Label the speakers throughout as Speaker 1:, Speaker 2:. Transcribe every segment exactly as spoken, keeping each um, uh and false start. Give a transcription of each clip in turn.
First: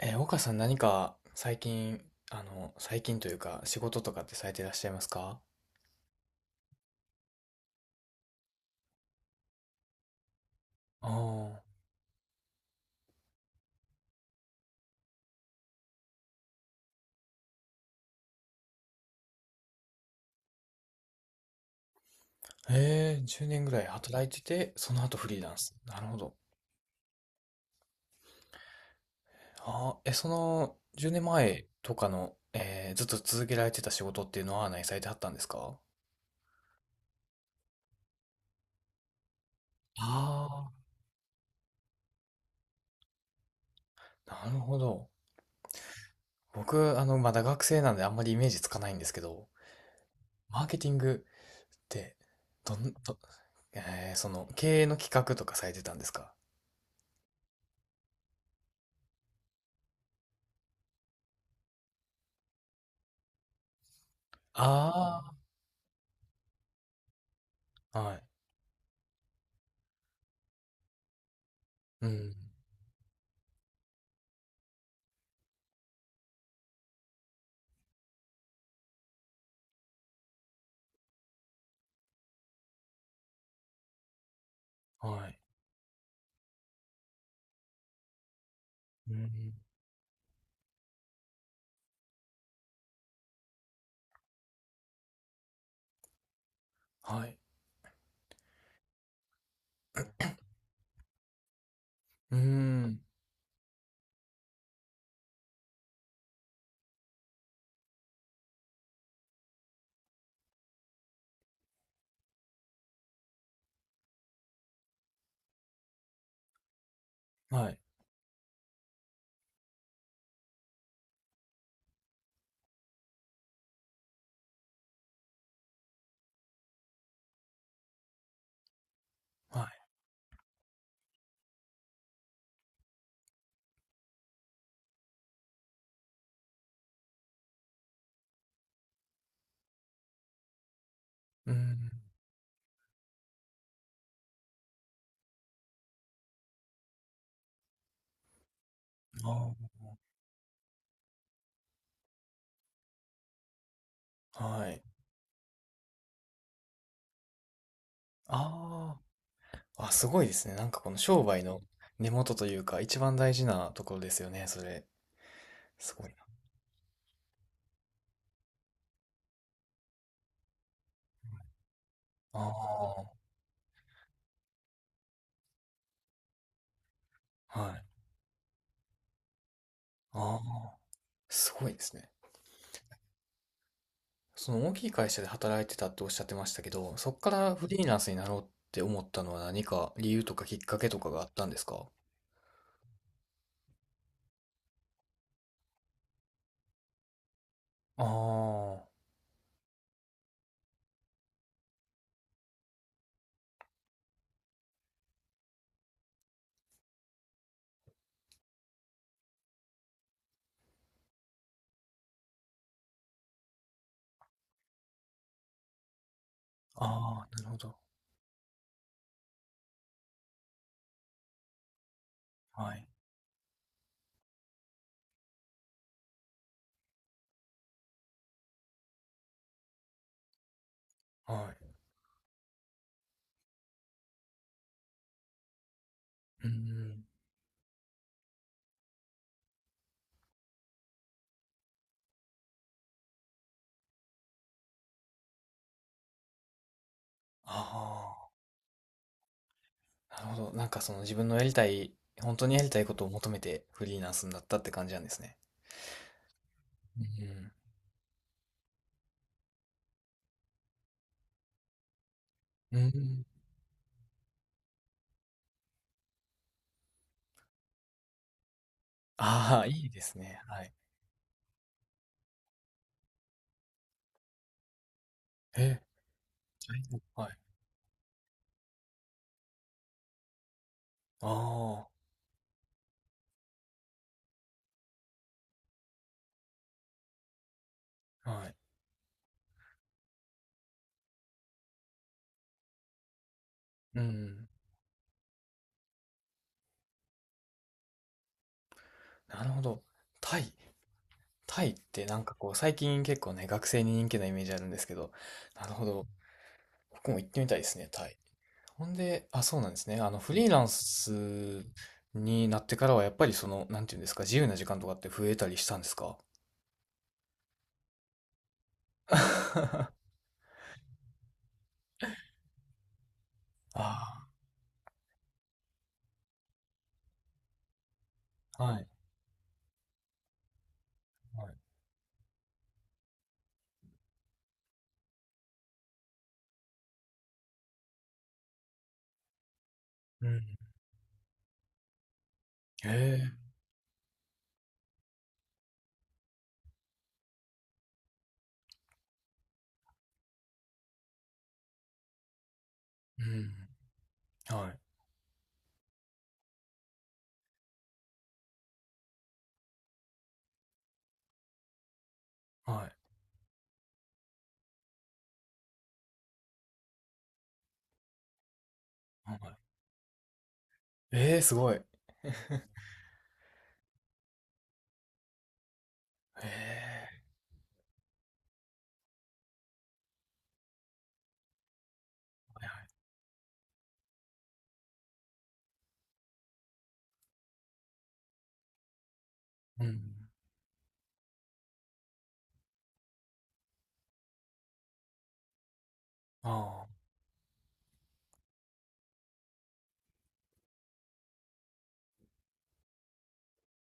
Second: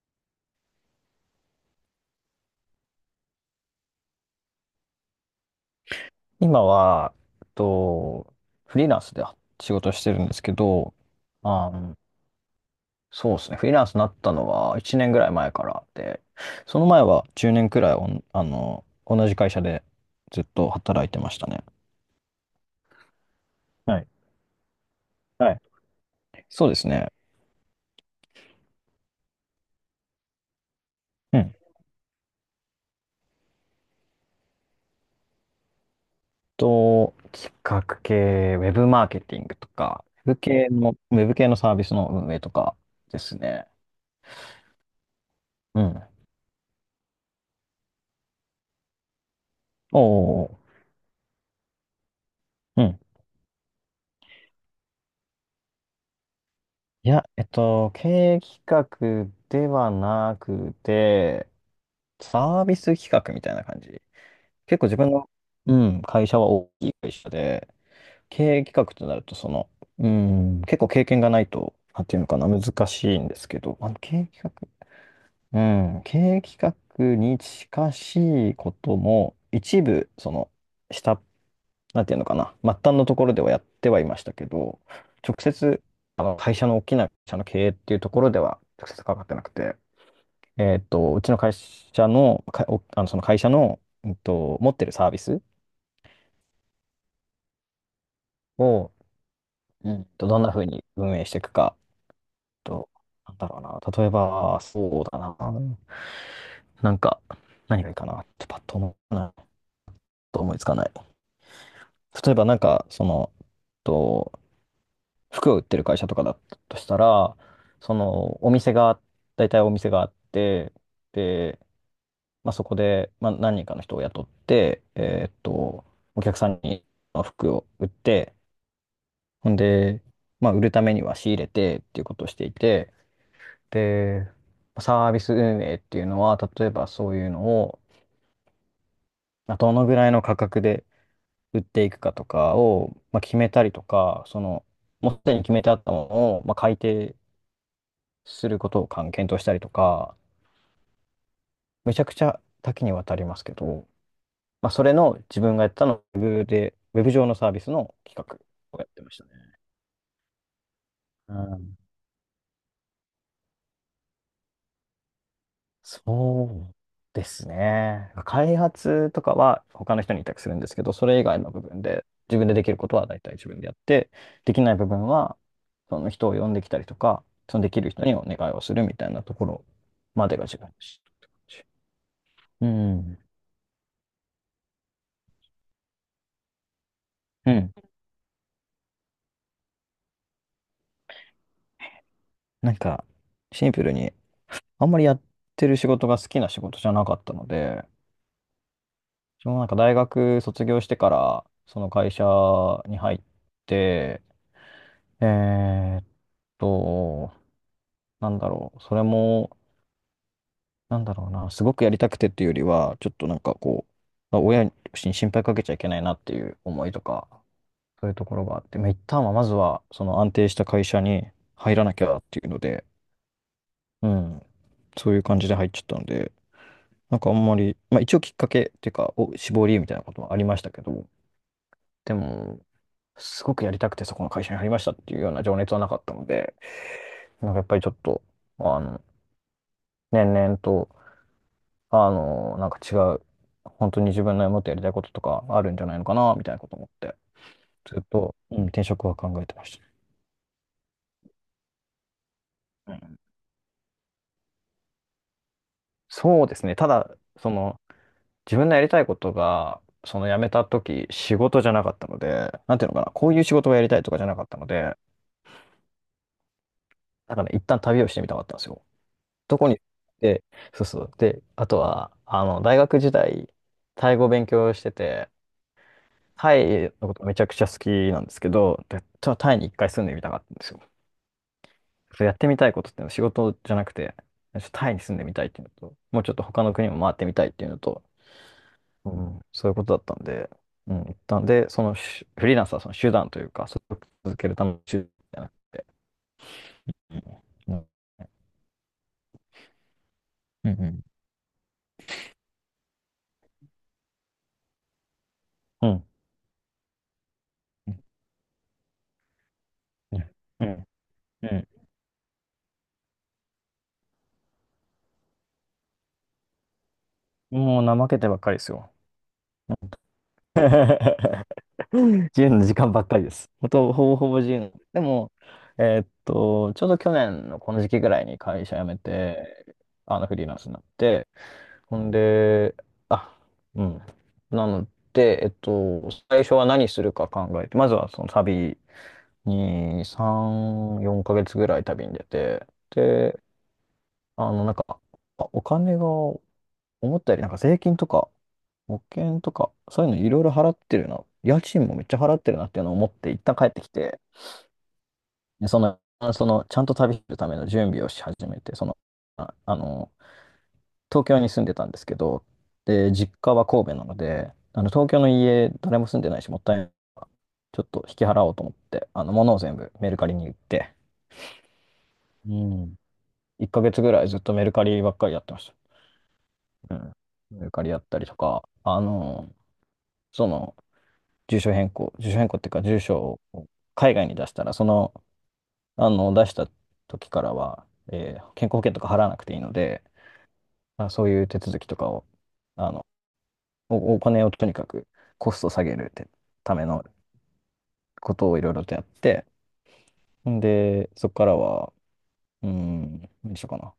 Speaker 1: えー、岡さん何か最近、あの、最近というか仕事とかってされていらっしゃいますか？
Speaker 2: 今は、えっと、フリーランスで仕事してるんですけど、
Speaker 1: あ
Speaker 2: あの、そうですね、フリーランスになったのはいちねんぐらい前からで、その前はじゅうねんくらいおん、あの、同じ会社でずっと働いてましたね。
Speaker 1: あー、えー、じゅうねんぐらい
Speaker 2: はい。
Speaker 1: 働いてて、その後フリーラ
Speaker 2: は
Speaker 1: ン
Speaker 2: い、
Speaker 1: ス。なるほど。
Speaker 2: そうですね。
Speaker 1: ああ、え、その10年
Speaker 2: うん。
Speaker 1: 前とかの、えーずっと続けられてた仕事っていうのは何されてはったんですか？
Speaker 2: と、企画系、ウェブマーケティングとか、ウェブ系
Speaker 1: あ
Speaker 2: の、ウェブ系のサービスの運営とかですね。
Speaker 1: あー、なるほど。
Speaker 2: うん。
Speaker 1: 僕、あの、まだ学生なんであんまりイメージつかないんですけど、
Speaker 2: おーおー
Speaker 1: マ
Speaker 2: お
Speaker 1: ーケティングってどん、
Speaker 2: ー
Speaker 1: ど、えーその経営の企画とかされてたんですか？
Speaker 2: いや、えっと、経営企画ではなくて、サービス企画みたいな感じ。結構自分
Speaker 1: あ
Speaker 2: の、うん、会社は大きい会社で、
Speaker 1: あー、はい。
Speaker 2: 経営企画となると、その、うん、結構経験がないと、なん
Speaker 1: う
Speaker 2: ていうの
Speaker 1: ん、
Speaker 2: かな、難しいんですけど、あの、経営企画、うん、経営企画に近しいことも、一部、その、下っなんていうのかな、末端のところではやってはいましたけど、
Speaker 1: は
Speaker 2: 直
Speaker 1: い。
Speaker 2: 接、あの会社の大きな会社の経営っていうところでは直接
Speaker 1: う
Speaker 2: 関わっ
Speaker 1: ん、
Speaker 2: てなくて、えっと、うちの会社の、か、おあの、その会社の、うんと、持ってるサービス
Speaker 1: はい。
Speaker 2: を、うんと、どんなふうに運営していくか、
Speaker 1: う
Speaker 2: と、
Speaker 1: ん、
Speaker 2: なんだろうな、例えば、そうだな、なんか、何がいいかな、ちょっとパッと思うな、と思いつかない。例えば、なんか、その、と服を売ってる会社とかだったとしたら、
Speaker 1: はい、
Speaker 2: そのお店が、大体お店があって、で、まあ、そこで、まあ、何人かの人を雇って、えーっと、お客さんに服を売って、ほん
Speaker 1: はい。
Speaker 2: で、まあ、売るためには仕入れてっていうことをしていて、で、サービス運営っていうのは、例えばそういうのを、まあどのぐらいの価格で
Speaker 1: う
Speaker 2: 売ってい
Speaker 1: ん、
Speaker 2: くかとかを、まあ、決めたりとか、その、もうすでに決めてあったものを、まあ、改定することをかん検討したりと
Speaker 1: あ
Speaker 2: か、めちゃくちゃ多岐にわたりますけど、
Speaker 1: あ、
Speaker 2: ま
Speaker 1: は
Speaker 2: あ、
Speaker 1: い。
Speaker 2: それの自分がやったの、ウェブで、ウェブ上のサービスの企画をやっ
Speaker 1: あ
Speaker 2: てましたね。
Speaker 1: あ、あ、すごいですね。なんかこの商
Speaker 2: う
Speaker 1: 売の
Speaker 2: ん、
Speaker 1: 根元というか、一番大事なところですよね、それ。すごいな。
Speaker 2: そうですね。開発とかは他の人に委託するんですけど、それ以外の部分で、自分でできること
Speaker 1: あ
Speaker 2: は大体自分でやって、できない部分は、その人を呼んできたりとか、そ
Speaker 1: あ、
Speaker 2: ので
Speaker 1: は
Speaker 2: き
Speaker 1: い。
Speaker 2: る人にお願いをするみたいなところま
Speaker 1: あ
Speaker 2: でが自分で
Speaker 1: あ、
Speaker 2: したって感
Speaker 1: す
Speaker 2: じ。
Speaker 1: ごいですね。
Speaker 2: うん。
Speaker 1: その大きい会社で働いてたっておっしゃってましたけど、そっか
Speaker 2: う
Speaker 1: らフ
Speaker 2: ん。
Speaker 1: リーランスになろうって思ったのは何か理由とかきっかけとかがあったんですか？
Speaker 2: なんか、シンプルにあんまりやってる仕事が好きな仕事じゃなかったので、
Speaker 1: ああ、
Speaker 2: そのなんか大学卒業してから、その会社に入って、えーっと、なんだろう、それも、なんだろうな、すごくやりたくてっていうよりは、ちょっとなんかこう、親に心配かけちゃいけないなっていう思いと
Speaker 1: あ
Speaker 2: か、
Speaker 1: あ、なるほど。
Speaker 2: そういうところがあって、まあ、一旦はまずは、その安定した会社に入らなきゃっていうの
Speaker 1: は
Speaker 2: で、
Speaker 1: い、
Speaker 2: うん、そういう感じで入っちゃったので、なんかあんまり、まあ一応きっかけっていうか、お、志望理由みたいなこともありましたけど、
Speaker 1: はい。
Speaker 2: でも、すごくやりたくてそこの会社に入りましたっていうような情熱はなかったの
Speaker 1: うー
Speaker 2: で、
Speaker 1: ん。
Speaker 2: なんかやっぱりちょっと、あの、年々と、あの、なんか違う、本当に自分のもっとやりたいこととかあるんじゃないのかな、みたいなこと思って、ずっ
Speaker 1: あ
Speaker 2: と、うん、転職は考えてまし
Speaker 1: あ、なるほど。なんかその自分のやりたい、本当にやりたい
Speaker 2: た。
Speaker 1: こ
Speaker 2: う
Speaker 1: とを
Speaker 2: ん、
Speaker 1: 求めてフリーランスになったって感じなんですね。
Speaker 2: そうですね。た
Speaker 1: う
Speaker 2: だ、
Speaker 1: ん。
Speaker 2: その、自分のやりたいことが、その辞めた時、仕事じゃなかったので、なん
Speaker 1: う
Speaker 2: ていうのかな、
Speaker 1: ん。
Speaker 2: こういう仕事をやりたいとかじゃなかったので、だからね、一旦旅をしてみたかったんですよ。ど
Speaker 1: ああ、
Speaker 2: こ
Speaker 1: い
Speaker 2: に、
Speaker 1: いですね。
Speaker 2: で、
Speaker 1: はい。
Speaker 2: そうそう。で、あとは、あの、大学時代、タイ語勉強してて、
Speaker 1: え、
Speaker 2: タ
Speaker 1: タイ
Speaker 2: イ
Speaker 1: の
Speaker 2: のこと
Speaker 1: は
Speaker 2: め
Speaker 1: い。
Speaker 2: ちゃくちゃ好きなんですけど、で、ちょっとタイに一回住んでみたかったんですよ。
Speaker 1: あ
Speaker 2: そうやってみたいことっていうのは仕事じゃなくて、ちょっとタイに住んでみたいっていうのと、もうちょっと他の国も回ってみたいっていうのと、
Speaker 1: あ、はい。
Speaker 2: うん、そういうことだったんで、うん、一旦で、そのしフリーランスはその手段というか、それ
Speaker 1: う
Speaker 2: を続
Speaker 1: ん。
Speaker 2: けるための手段じゃなくて、うん、うん、
Speaker 1: なるほど。タイ、
Speaker 2: うん、うん、
Speaker 1: タイってなんかこう、最近結構ね、学生に人気なイメージあるんですけど、なるほ
Speaker 2: うん、
Speaker 1: ど。僕も行ってみたいですね、
Speaker 2: う
Speaker 1: タイ。ほんで、あ、そうなんですね。あの、
Speaker 2: ん、
Speaker 1: フリーラ
Speaker 2: う
Speaker 1: ン
Speaker 2: んう
Speaker 1: ス
Speaker 2: ん、
Speaker 1: になってからは、やっぱりその、なんていうんですか、自由な時間とかって増えたりしたんですか？
Speaker 2: もう怠けてばっかりですよ。
Speaker 1: あ
Speaker 2: 自由の時間ばっかりです。ほと、ほぼ
Speaker 1: あ
Speaker 2: ほぼ自由の。でも、えーっと、ちょうど去年のこの時期ぐらいに
Speaker 1: ー、
Speaker 2: 会社
Speaker 1: は
Speaker 2: 辞
Speaker 1: い、
Speaker 2: めて、あの、フリーランスになって、
Speaker 1: はい。
Speaker 2: ほんで、あ、うん。なので、えっと、最初は何するか考えて、まずはその旅に
Speaker 1: うん。
Speaker 2: さん、よんかげつぐらい旅に出て、
Speaker 1: へえ、
Speaker 2: で、あの、なんか、あお金が思ったよりなんか税金とか、保険とか、そういうのいろいろ払ってるな。家賃もめっちゃ払ってるなっていうのを思っ
Speaker 1: う
Speaker 2: て、一旦帰
Speaker 1: ん。
Speaker 2: ってきて、
Speaker 1: はい、
Speaker 2: でその、その、ちゃんと旅するための準備をし始めて、その、あ、あの、東京に住んでたんですけど、
Speaker 1: はい、
Speaker 2: で、実家は神戸なので、あの、東京の家、誰も住んでないし、もったいないからちょっと引き払おうと思って、あの、
Speaker 1: は
Speaker 2: 物を
Speaker 1: い。
Speaker 2: 全部メルカリに売って、
Speaker 1: ええ、すごい。へ
Speaker 2: うん。いっかげつぐらいずっとメルカリばっかりやってました。う
Speaker 1: え、
Speaker 2: ん。メルカリやったりとか、あの、その、住所変更、住所変更っていうか、住所を海外に出したら、その、あの、出した時からは、えー健康保険とか払わなくていいの
Speaker 1: うん。
Speaker 2: で、まあ、そういう手続きとかを、あの、お、お金をとにかくコストを下げるってため
Speaker 1: あ
Speaker 2: のことをいろいろとやって、んで、そこからは、うーん、何しようかな。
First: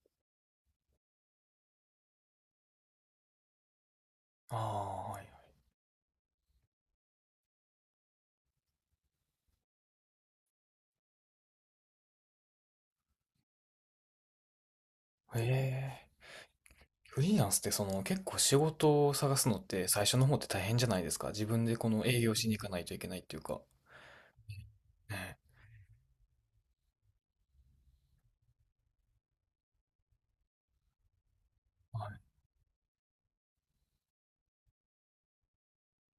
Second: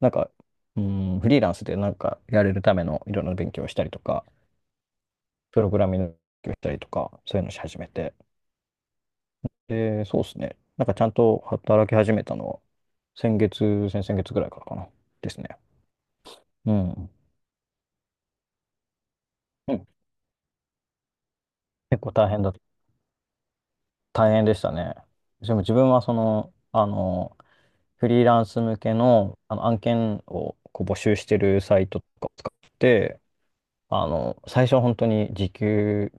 Speaker 2: なんか、うーん、フリーランスでなんかやれるためのいろんな勉強をしたりとか、
Speaker 1: あ、ああ、はい
Speaker 2: プログラミングをしたりとか、そういうのし始めて、で、そうですね。なんかちゃんと働き始めたのは、先月、先々月ぐらいからかな。
Speaker 1: はい。へえ。うん。はい、はい、はい。ええ、すごい。へえ。うん。ああ、ああ。は
Speaker 2: ですね。
Speaker 1: い、はい。え、
Speaker 2: うん。
Speaker 1: フリーランスってその結構仕事を探すのっ
Speaker 2: う
Speaker 1: て
Speaker 2: ん。
Speaker 1: 最初の方って大変じゃないですか。自分でこ
Speaker 2: 結
Speaker 1: の
Speaker 2: 構
Speaker 1: 営
Speaker 2: 大
Speaker 1: 業
Speaker 2: 変
Speaker 1: し
Speaker 2: だ、
Speaker 1: に行かないといけないっていうか。
Speaker 2: 大変でしたね。
Speaker 1: ねえ、
Speaker 2: でも自分はその、あの、フリーランス向けの、あの案件をこう募集してるサイ
Speaker 1: は
Speaker 2: トと
Speaker 1: い。
Speaker 2: かを使って、あの、最初は本当に時給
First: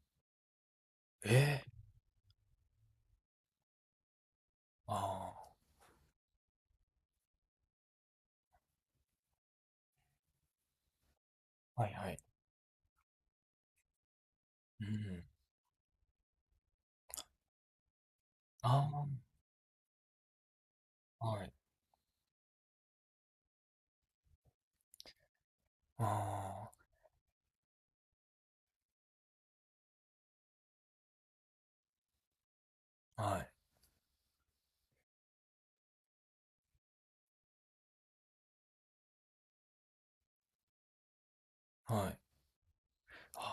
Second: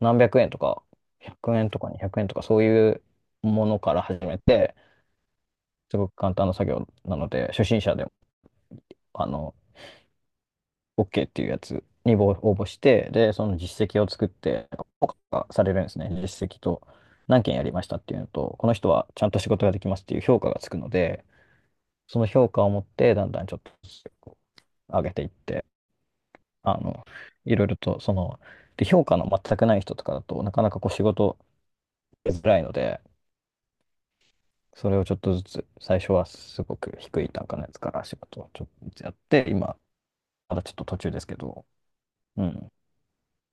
Speaker 2: 何百円とか、
Speaker 1: え
Speaker 2: 100
Speaker 1: え、
Speaker 2: 円とかにひゃくえんとかそういうものから始めて、
Speaker 1: あ
Speaker 2: すごく簡単な作業なので、初心者でも、あの、オーケー っていうや
Speaker 1: あ、
Speaker 2: つ
Speaker 1: はいは
Speaker 2: に
Speaker 1: い。
Speaker 2: 応応募して、で、その実績を作って、
Speaker 1: う
Speaker 2: 評
Speaker 1: ん。
Speaker 2: 価されるんですね。実績と、何件やりましたっていうのと、この
Speaker 1: あ
Speaker 2: 人はちゃんと仕事ができますっていう評価がつくので、
Speaker 1: あ、はい。
Speaker 2: その評価を持って、だんだんちょっとずつこう上げていって、
Speaker 1: あ
Speaker 2: あの、いろいろと、その、で、評価の全くない人とかだとなかなかこう仕事しづらいので、
Speaker 1: あ、はい、
Speaker 2: それをちょっとずつ、最初はすごく低い単価のやつから仕事をちょっとずつやって、今、まだちょっと途中ですけど、
Speaker 1: はい。
Speaker 2: うん、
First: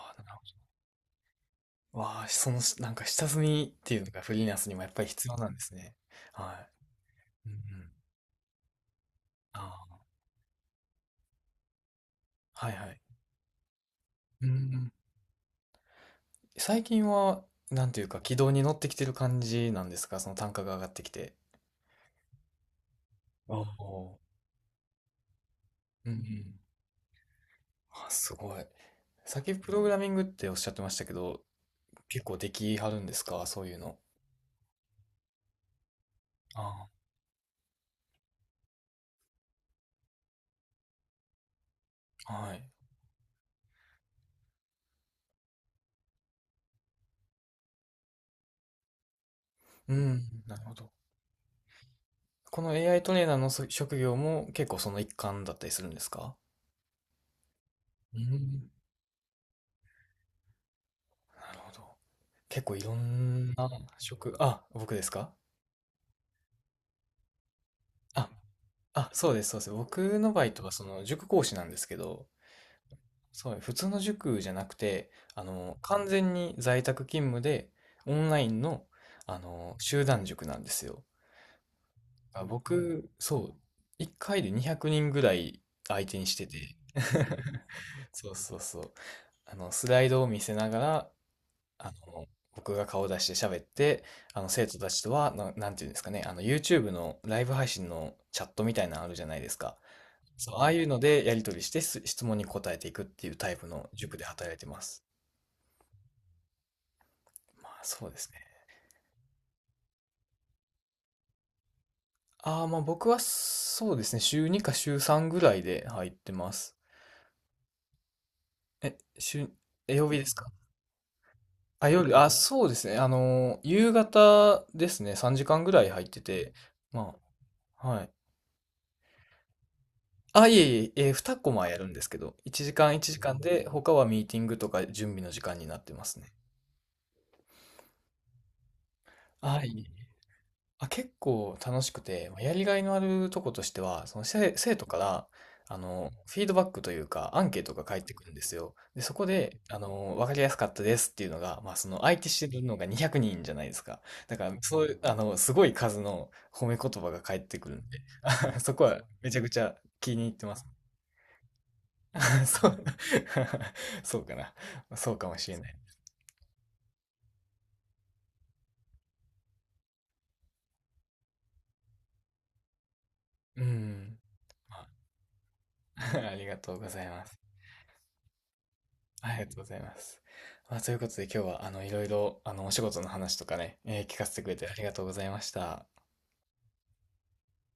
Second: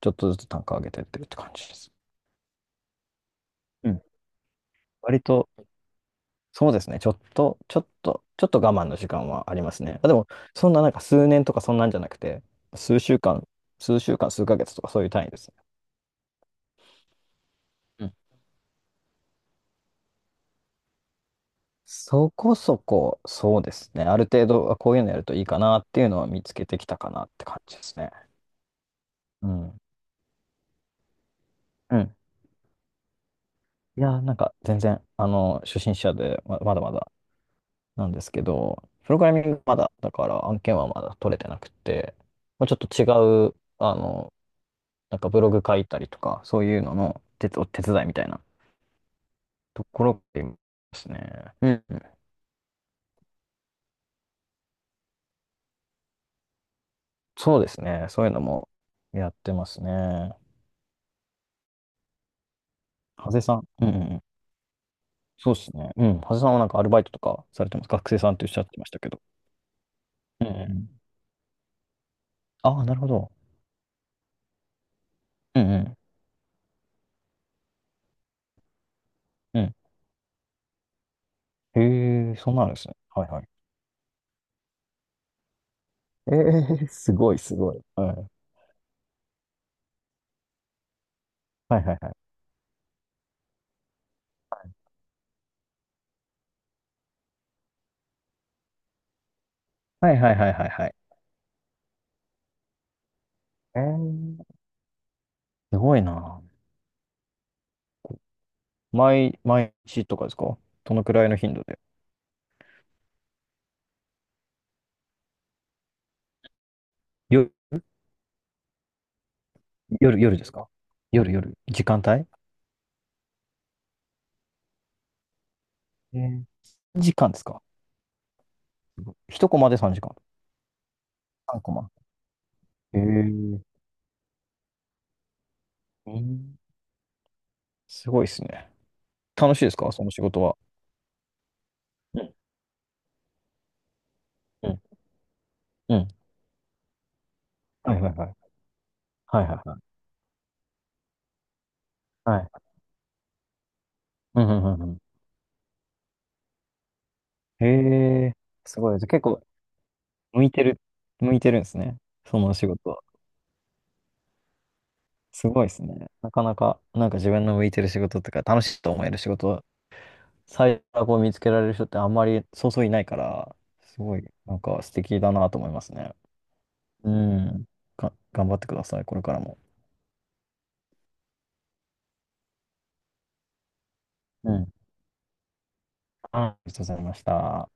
Speaker 2: ちょ
Speaker 1: あ、
Speaker 2: っと
Speaker 1: なる
Speaker 2: ず
Speaker 1: ほ
Speaker 2: つ
Speaker 1: ど。
Speaker 2: 単価上げてってるって感じです。
Speaker 1: わあ、そのなんか下積みっ
Speaker 2: う
Speaker 1: てい
Speaker 2: ん、
Speaker 1: うのがフリーランスにもやっぱり
Speaker 2: 割
Speaker 1: 必要な
Speaker 2: と、
Speaker 1: んですね。は
Speaker 2: そうですね。ちょっ
Speaker 1: い。うんう
Speaker 2: と、ちょっ
Speaker 1: ん。
Speaker 2: と、ちょっと我慢の時間はありますね。
Speaker 1: あ
Speaker 2: あ、でも、そんななんか数年とかそんなんじゃなくて、
Speaker 1: あ、はいはい。
Speaker 2: 数週間、数週間、
Speaker 1: う
Speaker 2: 数
Speaker 1: んう
Speaker 2: ヶ月とか
Speaker 1: ん。
Speaker 2: そういう単位ですね。
Speaker 1: 最近は、なんてい
Speaker 2: う
Speaker 1: う
Speaker 2: ん。
Speaker 1: か、軌道に乗ってきてる感じなんですか？その単価が上がってきて。
Speaker 2: そこそこ、そ
Speaker 1: あ
Speaker 2: う
Speaker 1: あ、
Speaker 2: ですね。ある程度、あこういうのやるといいかなっていう
Speaker 1: うんう
Speaker 2: のは見つ
Speaker 1: ん。
Speaker 2: けてきたかなって感じです
Speaker 1: あ、
Speaker 2: ね。
Speaker 1: すごい。さっ
Speaker 2: う
Speaker 1: きプ
Speaker 2: ん。
Speaker 1: ログラミングっておっしゃってましたけど、
Speaker 2: うん。
Speaker 1: 結構できはるんですか？そういうの。
Speaker 2: いやー、なんか全然、あの、初心者でま、まだ
Speaker 1: あ
Speaker 2: まだなんですけど、プログラミングまだ、だから案件はまだ取れてなくて、
Speaker 1: あ、は
Speaker 2: ま
Speaker 1: い。
Speaker 2: あ、ちょっと違う、あの、なんかブログ書いたりとか、そういうのの手つ、お手伝いみたいなと
Speaker 1: う
Speaker 2: こ
Speaker 1: ん、
Speaker 2: ろでま
Speaker 1: なるほど。
Speaker 2: すね。うんうん。
Speaker 1: この エーアイ トレーナーのそ職業も結構その一環だったりするんですか？
Speaker 2: そうですね。
Speaker 1: う
Speaker 2: そういうのも
Speaker 1: ん、
Speaker 2: やってますね。
Speaker 1: なるほど。結構いろ
Speaker 2: ハゼ
Speaker 1: ん
Speaker 2: さ
Speaker 1: な
Speaker 2: ん。うんうんうん。
Speaker 1: 職、あ、僕ですか？
Speaker 2: そうですね。うん。ハゼさんはなんかアルバイトとかされてます？学生
Speaker 1: あ、
Speaker 2: さんっておっしゃってましたけ
Speaker 1: あ、
Speaker 2: ど。
Speaker 1: そうです、そうです。僕の
Speaker 2: う
Speaker 1: バ
Speaker 2: ん
Speaker 1: イト
Speaker 2: う
Speaker 1: はそ
Speaker 2: ん。
Speaker 1: の塾講師なんですけど、
Speaker 2: ああ、なるほど。
Speaker 1: そう、普通の塾じゃなくて、あ
Speaker 2: うん
Speaker 1: の、
Speaker 2: うん。
Speaker 1: 完全に在宅勤務で、オンラインの、あ
Speaker 2: う
Speaker 1: の、
Speaker 2: ん。
Speaker 1: 集団塾なんですよ。
Speaker 2: へえ、
Speaker 1: あ、
Speaker 2: そんなのですね。
Speaker 1: 僕、
Speaker 2: はいはい。
Speaker 1: そう、いっかいでにひゃくにんぐらい相手に
Speaker 2: え
Speaker 1: してて、
Speaker 2: え、すごい すごい。は
Speaker 1: そ
Speaker 2: い。
Speaker 1: うそうそう。あの、スライドを見せながら、
Speaker 2: はい
Speaker 1: あ
Speaker 2: はいはい。
Speaker 1: の、僕が顔出して喋って、あの、生徒たちとは、な、なんていうんですかね、あの、YouTube のライブ配信のチャットみたいなのあるじゃないですか。
Speaker 2: はいはいはい
Speaker 1: そう、あ
Speaker 2: はい
Speaker 1: あいう
Speaker 2: はい。
Speaker 1: のでやり取りしてす質問に答えていくっていうタイプ
Speaker 2: え
Speaker 1: の塾で
Speaker 2: ー、
Speaker 1: 働いてます。
Speaker 2: すごいな。
Speaker 1: まあ、そうですね。
Speaker 2: 毎、毎日とかですか？どのくらいの頻度で？
Speaker 1: ああ、まあ僕はそうですね、週にか週さんぐらいで入ってます。え、週、え、曜日
Speaker 2: 夜、
Speaker 1: です
Speaker 2: 夜で
Speaker 1: か？
Speaker 2: すか？夜、夜。時
Speaker 1: あ、
Speaker 2: 間
Speaker 1: 夜、
Speaker 2: 帯？
Speaker 1: あ、そうですね、あの、夕方ですね、さんじかんぐらい入っ
Speaker 2: え
Speaker 1: て
Speaker 2: ー
Speaker 1: て、
Speaker 2: 時
Speaker 1: ま
Speaker 2: 間ですか？
Speaker 1: あ、はい。
Speaker 2: いち コマでさんじかん。
Speaker 1: あ、いえいえ、えー、にコ
Speaker 2: さん
Speaker 1: マ
Speaker 2: コ
Speaker 1: やる
Speaker 2: マ。
Speaker 1: んですけど、いちじかん
Speaker 2: え
Speaker 1: いちじかん
Speaker 2: ー、
Speaker 1: で、他はミーティングとか準備の時間になってま
Speaker 2: う
Speaker 1: すね。
Speaker 2: ん、すごいですね。楽し
Speaker 1: は
Speaker 2: いです
Speaker 1: い。
Speaker 2: かその仕事は？
Speaker 1: あ、結構楽しく
Speaker 2: う
Speaker 1: て、
Speaker 2: ん
Speaker 1: やりがいのあるとことしては、その生、
Speaker 2: う
Speaker 1: 生
Speaker 2: ん
Speaker 1: 徒から、あ
Speaker 2: うん、
Speaker 1: の、フィードバックというか、アンケートが
Speaker 2: は
Speaker 1: 返
Speaker 2: い
Speaker 1: っ
Speaker 2: は
Speaker 1: て
Speaker 2: い
Speaker 1: く
Speaker 2: は
Speaker 1: るん
Speaker 2: い。
Speaker 1: ですよ。で、そこ
Speaker 2: はい
Speaker 1: で、
Speaker 2: はいは
Speaker 1: あの、わかりやすかったですっていうのが、まあ、その、相手
Speaker 2: い。
Speaker 1: し
Speaker 2: は
Speaker 1: てる
Speaker 2: い。
Speaker 1: のがにひゃくにんじゃないですか。だ
Speaker 2: うん
Speaker 1: から、
Speaker 2: うんうん
Speaker 1: そ
Speaker 2: う
Speaker 1: うい
Speaker 2: ん。
Speaker 1: う、あの、すごい数の褒め言葉が返って
Speaker 2: へ
Speaker 1: くるんで、
Speaker 2: え、
Speaker 1: そ
Speaker 2: す
Speaker 1: こ
Speaker 2: ごいで
Speaker 1: は
Speaker 2: す。結
Speaker 1: めちゃ
Speaker 2: 構、
Speaker 1: くちゃ気に入っ
Speaker 2: 向
Speaker 1: て
Speaker 2: い
Speaker 1: ま
Speaker 2: て
Speaker 1: す。
Speaker 2: る、向いてるんですね。そ の仕
Speaker 1: そう、
Speaker 2: 事は。
Speaker 1: そうかな。そうかも
Speaker 2: す
Speaker 1: しれ
Speaker 2: ご
Speaker 1: な
Speaker 2: いで
Speaker 1: い。
Speaker 2: すね。なかなか、なんか自分の向いてる仕事とか、楽しいと思える仕事は、最悪を見つけられる人ってあんまりそうそういないから、
Speaker 1: う
Speaker 2: す
Speaker 1: ん。
Speaker 2: ごい、なんか
Speaker 1: ま
Speaker 2: 素敵だなと思いますね。
Speaker 1: あ ありがとうござい
Speaker 2: う
Speaker 1: ます。
Speaker 2: ん。が、頑張ってください、これ
Speaker 1: あ
Speaker 2: か
Speaker 1: り
Speaker 2: ら
Speaker 1: がとう
Speaker 2: も。
Speaker 1: ございます。まあ、ということで今日はあのいろいろあのお仕事の話とかね、えー聞かせてく
Speaker 2: う
Speaker 1: れて
Speaker 2: ん。
Speaker 1: ありがとうございました。
Speaker 2: ありがとうございました。